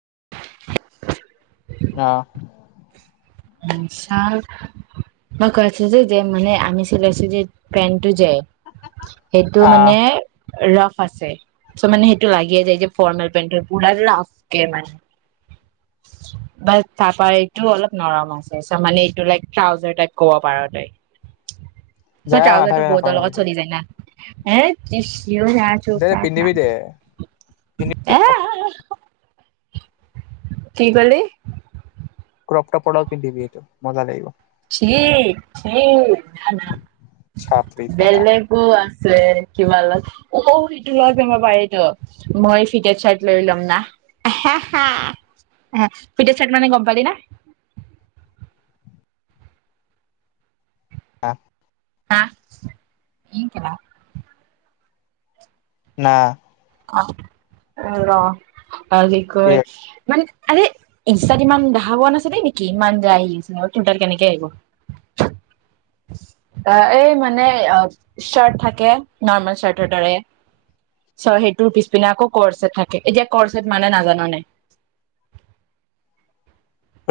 [inaudible] অঁ। ছাৰ, মই কৈছো যে, যে, মানে আমি চিলাইছো যে পেণ্টটো যে সেইটো আহ মানে ৰাফ আছে। চ' মানে সেইটো লাগিয়ে যায় যে ফৰ্মেল পেন্টৰ পুৰা ৰাফকে মানে বা' তাৰপা এইটো অলপ নৰম আছে। চ' মানে, এইটো লাইক ট্ৰাউজাৰ টাইপ ক'ব পাৰা, তই। যা চ' ট্ৰাউজাৰ মাথা টো বেয়া বহুতৰ নকৰ মোৰ লগত এতিয়া, চলি যায় না। দে পিন্ধিবি দে পিন্ধি [unintelligible] [unintelligible] কি কলা? ক্ৰপ টপৰ লগত পিন্ধিবি এইটো মজা লাগিব। [unintelligible] চি- চি না- না চাপৰি চালা বেলেগো আছে। [unintelligible] অহ ', সেইটো ল'ব পাৰি তো মই ফিট চাৰ্ট লৈ ল'ম না আহা হা ফিট চাৰ্ট মানে গম পালি না? আহ, [unintelligible] না। [unintelligible] [unintelligible] কি কয় মানে, আৰে, ইনষ্টাত ইমান দেখা পোৱা নাছিলি নেকি, ইমান যে আহি - আহি, আছিল তোৰ তাত কেনেকৈ আহিব। আহ, এই মানে চাৰ্ট থাকে, নৰ্মেল চাৰ্টৰ দৰে। চ' সেইটোৰ পিছ পিনে আকৌ কৰৰ্চেট থাকে। এতিয়া কৰৰ্চেট মানে নাজানা নে?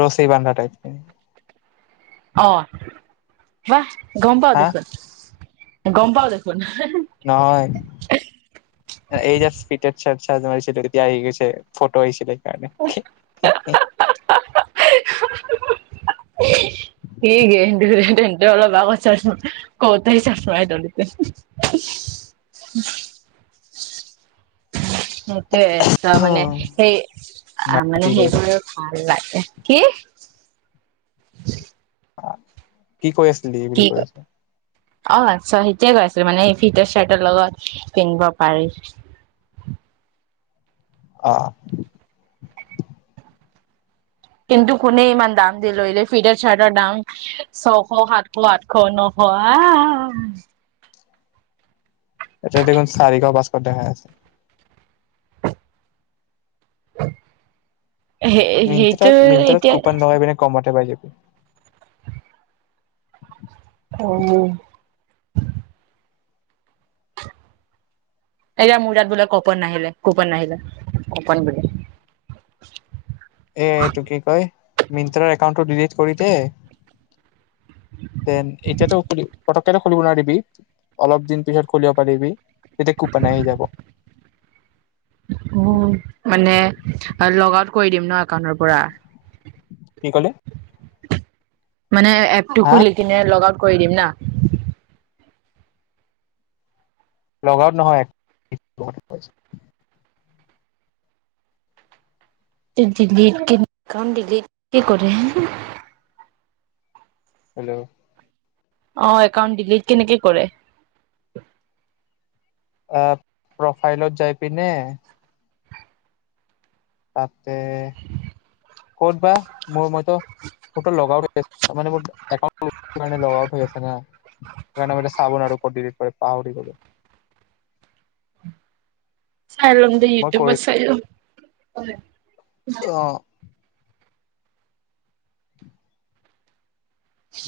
ৰচি বান্ধা টাইপ নে? অহ ', বাহ। গ'ম পাওঁ হা দেখোন। গম পাও দেখোন। নহয়। এই যে ফিটেত চ তই যে মাৰিছিলে তেতিয়া আহি গৈছে ফটো আহিছিলে। [unintelligible] সেইয়ে তেন্তে অলপ আগত চ কৌতাই চাপাই দলতে [unintelligible] সেইটোয়ে চ মানে সেই মানে কি কৈ সেইবোৰ ভাল লাগ [unintelligible] কি? কি কৈ আছ? বুলি কি ক কৈ আছো। অ চ সেইতোয়ে কৈ আছিলো মানে ফিটেত চাৰ্টৰ লগত পিন্ধিব পাৰি। অহ ', কিন্তু কোনে ইমান দাম দি ললে ফিটাৰ চাৰ্টৰ দাম ছশ সাতশ আঠশ নশ আহ এটো দেখোন চাৰিগাও পাছশ দেখাই [unintelligible] সেই সেইটো মিন্তট্ৰাত মিন্ত্ৰাত এতিয়া কুপান লগাই পিনে কমতে পাই যাবি। ঔ, এতিয়া মুৰতাত বোলে কপন নাহিল- কোপন নাহিল কপন বুলিলে [unintelligible] এটো কি কয়। মিন্ত্ৰা একাউণ্ট ডিলিট কৰি দে দেন এতিয়াতো পতককে খুলিব নোৱাৰিবি অলপ দিন পিছত খুলিব পাৰিবি [unintelligible] এতিয়া কুপান আহি যাব। উম, মানে লগ আউট কৰি দিম ন। দুকানৰ পৰা। কি ক'লে [inaudible] মানে এপটো হা খুলি কিনে লগ আউট। কৰি দিম না। লগআউট নহয়। ডিলিট কি কাম ডিলিট কি কৰে? হেল্ল' অ' একাউণ্ট ডিলিট কেনেকে কৰে। অ'হ প্ৰফাইলত যায় পিনে তাতে ক'ত বা মোৰ মতে ফটো লগাওঁট মানে মোৰ একাউণ্টখন লগআউট হৈ আছে না। সেইকাৰণে চাব নোৱাৰো ক'ত ডিলিট কৰে পাহৰি গলো। চাইলম দে মই কৰি ইউটিউবট চাই লম। অ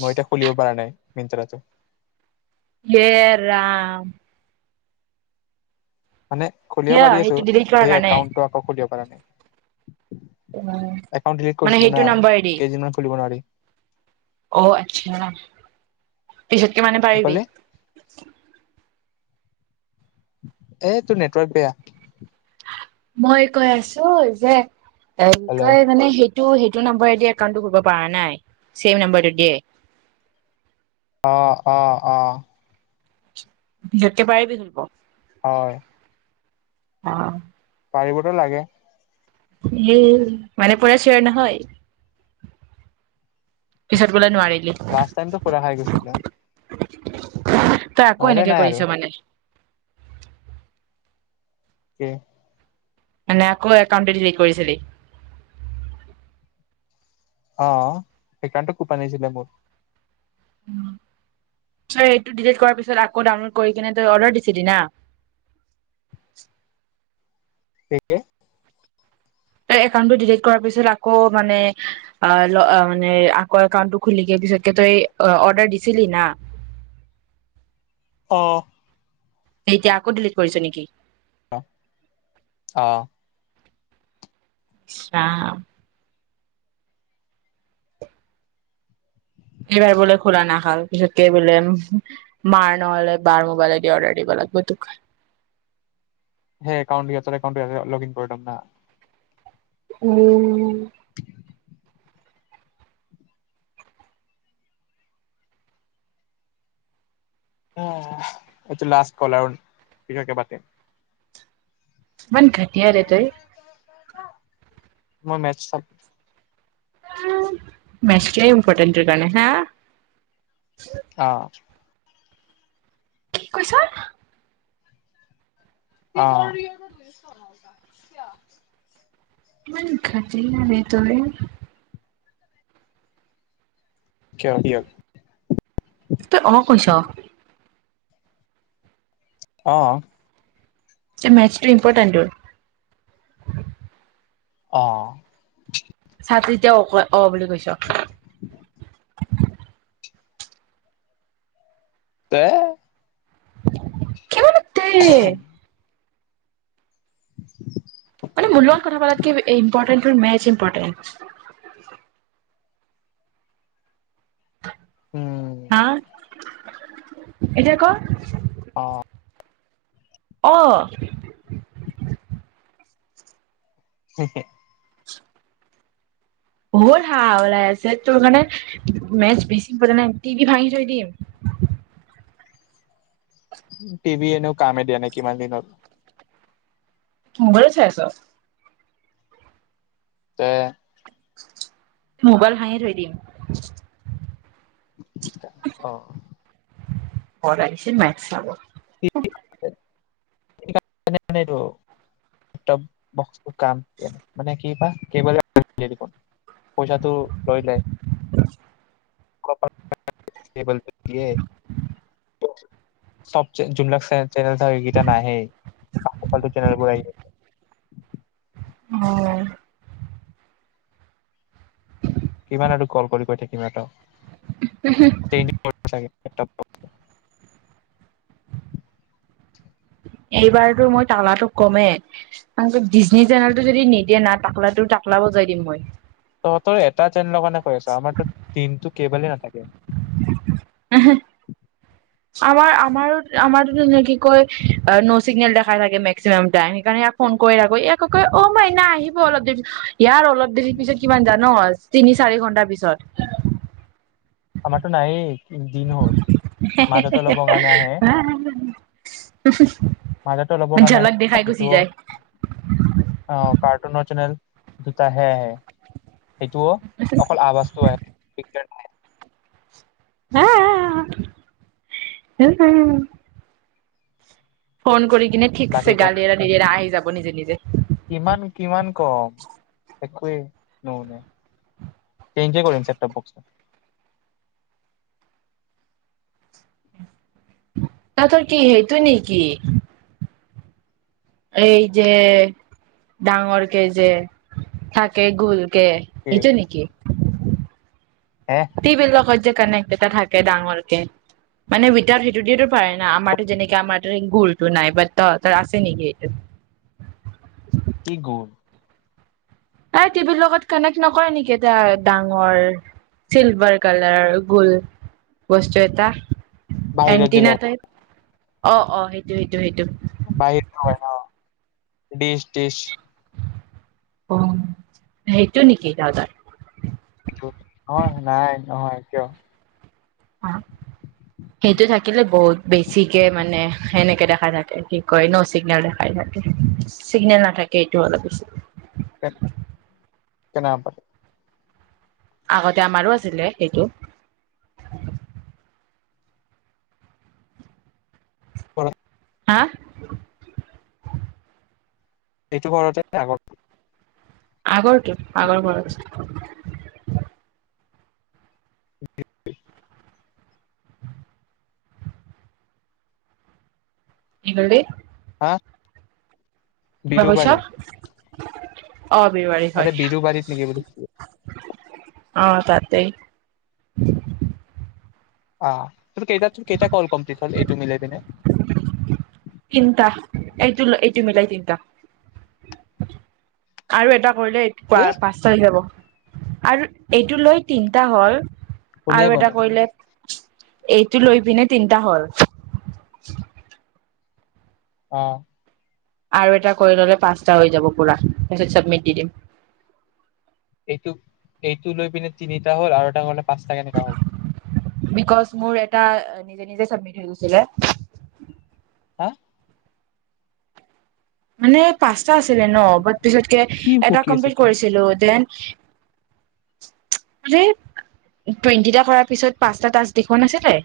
মই এতিয়া খুলিব পৰা নাই। মন্ত্ৰাটো। হে ৰাম। মানে খুলিব কিয় পাৰি আছো সেইটো ডিলিট কৰাৰ সেই কাৰণে একাউণ্ট টো আকৌ খুলিব [unintelligible] একাউণ্ট ডিলিট মানে কৰিছিলো সেইটো না, নাম্বাৰেদি কেইদিনমান খুলিব নোৱাৰি। অ' আচ্ছা। পিছতকে মানে কি পাৰিবি। ক'লে এ! তোৰ নেটৱৰ্ক বেয়া। মই কৈ আছো যে হেল্ল' এনেকৈ মানে সেই। সেইটো সেইটো নম্বৰে দিয়ে একাউণ্টটো খুলিব পৰা নাই। ছেম নম্বৰটো দিয়ে। অ' অ' অ'। পিছতকে পাৰিবি খুলিব। হয়। অ'। পাৰিবতো লাগে। এ! মানে পুৰা চিয়াৰ নহয় পিছত বুলে নোৱাৰি। লাষ্ট টাইমটো খোলা খাই গৈছিলে। [unintelligible] তই আকৌ নহলে এনেকে নাই আৰু কৰিছ মানে। [unintelligible] মানে আকৌ একাউণ্ট ডিলিট কৰিছিলি। অ'হ সেইকাৰণটো কোপান আহিছিলে মোৰ। উ'ম এইটো ডিলিত কৰা পিছত আকৌ ডাউনলোড কৰি কিনে তই অৰ্ডাৰ দিছলি না। কি কি? তই একাউনটো ডিলিত কৰা পিছত আকৌ মানে মে আকৌ একাটো খুলি পিছত তই অৰ্ডাৰ দিছিলি না। অ'। এতিয়া আকৌ ডিলিট কৰিছ নেকি? অ'। ইচ ৰাম। এইবাৰ বোলে খোলা নাখাল পিছতকে বোলে মাৰ নহলে বাৰ মোবাইলে দি অৰ্ডাৰ দিব লাগিব তোক। হে একাউণ্ট-একাউণ্ট লগ ইন কৰিলম না। উম। এইটো লাষ্ট কল আৰু পিচতকে পাতিম। ইমান ঘাতিয়া নে তই মই মেচ চ মেছতোবে ইম্পৰ্টেণ্ট টোৰ কাৰণে হা অ কি কৈছা। অ ইমান ঘাতিয়া ৰে তই। কিয় কি হল? তই অ কৈছ। অ মেচটো ইম্পৰ্টেণ্ট টোৰ। অ ছাতিয়া অক অ বুলি কৈছ। ত [unintelligible] কিমান তে [inaudible] মানে মোৰ লগত কথা পালাত কি ইম্পৰ্টেচ মেচ ইম্পৰ্টেচ উম হা এতিয়া ক অ অহ [unintelligible] হল হা ওলাই আছে তোৰ মে মেচ বেছি প নাই টিভি ভাঙি থৈ দিম। টিভি এনেও কামে দিয়া নে কিমান দিনত মোবাইলত চাই আছ, তে মোবাইল ভাঙি থৈ দিম। অ পঢ়াইছে মাব [unintelligible] লেপটপ [unintelligible] মানে কি পইচাটো লৈ ল যোনাক চেনে থাক সকেইটা নাহেই পাল পালটু চেনেল বোৰ আহিছে অ কিমান আৰু কল কৰি কৈ সিহতক। তেইনি পি চাগে ত এইবাৰতো মই তালাটো কমেই ডিজী চেনেলটো যদি নিদিয়ে না তাকলাটো টাকলা বজাই দিম মই। তহতৰ এটা যেন লগ নে কৈ আছ আমাৰ তো দিনতটো কেইৱলে নাথাকে। [unintelligible] আমাৰ আমাৰো- আমাৰো টোনু কি কয় ন' চিগনেল দেখাই থাকে মেক্সিমাম টাইম, সেইকাৰণে ইয়াক ফোন কৰি থাকি ই কি কয় অ মাইনা আহিব অলপ দেৰি, ইয়াৰ অলপ দেৰি পিছত কিমান জান ন তিনি চাৰি ঘন্টাৰ পিছত। আমাৰতো নায়েই দিন হ'ল, মাজতে অলপৰ কাৰণে আহে, মাজতে অলপৰ কাৰণে ঝলক দেখাই আহে, গুচি যিটো যায়। আ কাৰ্টুনৰ চেনেল দুটা হে আহে। সেইটোও অকল আৱাজটো আহ [unintelligible] ফোন কৰি এনে বাকী ঠিকছে গালি এৰ নি দেৰা আহি যাব নিজে- নিজে। একোৱেই নুশুনে, চেইঞ্জেই কৰিম ছেটটপ বক্স তহঁতৰ কি সেইটো নেকি। এই যে ডাঙৰকে যে থাকে গুল কে কি সেইটো নেকি। হে [unintelligible] কানেক্ট এটা থাকে ডাঙৰকে, মানে উইতআওট সেইটো দিয়টো পাৰে ন আমাৰো যেনেকে আমাৰ গুলটো নাই বাট তহতৰ আছে নেকি সেটো। কি গুল। এই টিভিৰ লগত কানেক্ট নকৰে নেকি এটা ডাঙৰ চিলভাৰ কালাৰ গুল বস্তু এটা। বাহিৰত যে এণ্টিনা লগ টাইপ। অঁ-অঁ, সেইটো সেইটো- সেইটো। বাহিৰ [unintelligible] হয়, অ ডিচ-ডিচ। অ' সেইটো নেকি দাদাৰ। সেইটো, অঁ নাই নহয়, কিয়। অঁ সেইটো থাকিলে বহুত বেছিকে মানে সেনেকে দেখা থাকে, কি কয় ন' চিগনেল দেখাই থাকে, চিগনেল নাথাকে, এইটো অলপ বেছি। [unintelligible] আগতে আমাৰো আছিলে সেইটো। কৰা হা। এইটো ঘৰতে নে আগত আগৰটোত, আগৰ ঘৰত। [inaudible] কি ক'লি। হা কিবা কৈছা। বিৰুবাৰী [inaudible] আৰে বিৰুবাৰীত নেকি বুলি সুধিছোঁ। অঁ তাতেই। অঁ, তোৰ কেইটাত টোৰ কেইটা কল কমপ্লিট হ'ল এইটো মিলাই পিনে। তিনিটা, এইটো লৈ এইটো মিলাই তিনিটা। আৰু এটা কৰিলে এইটো পা কি পাঁচটা হৈ যাব। আৰু এইটো লৈ তিনিটা হ'ল। শুনিয়ে আৰু পোৱা এটা নাই কৰিলে এইটো লৈ পিনে তিনিটা হ'ল। অঁ। আৰু এটা কৰি ললে পাঁচটা হৈ যাব পুৰা। তাৰপাছত চাবমিট দি দিম। এইটো! এইটো লৈ পিনে তিনিটা হ'ল আৰু এটা হ'লে পাঁচটা কেনেকা হ'ল [inaudible] বিকজ মোৰ এটা নিজে নিজে চবমিট হৈ গৈছিলে। হা? মানে পাঁচ টা আছিলে ন বাত পিছতকে কি এটা বকি আছ কমপ্লিট তই কৰিছিলো দেন আৰে টুৱেন্টিটা কৰাৰ পিছত পাঁচটা টাছক দেখুুৱা নাছিলে?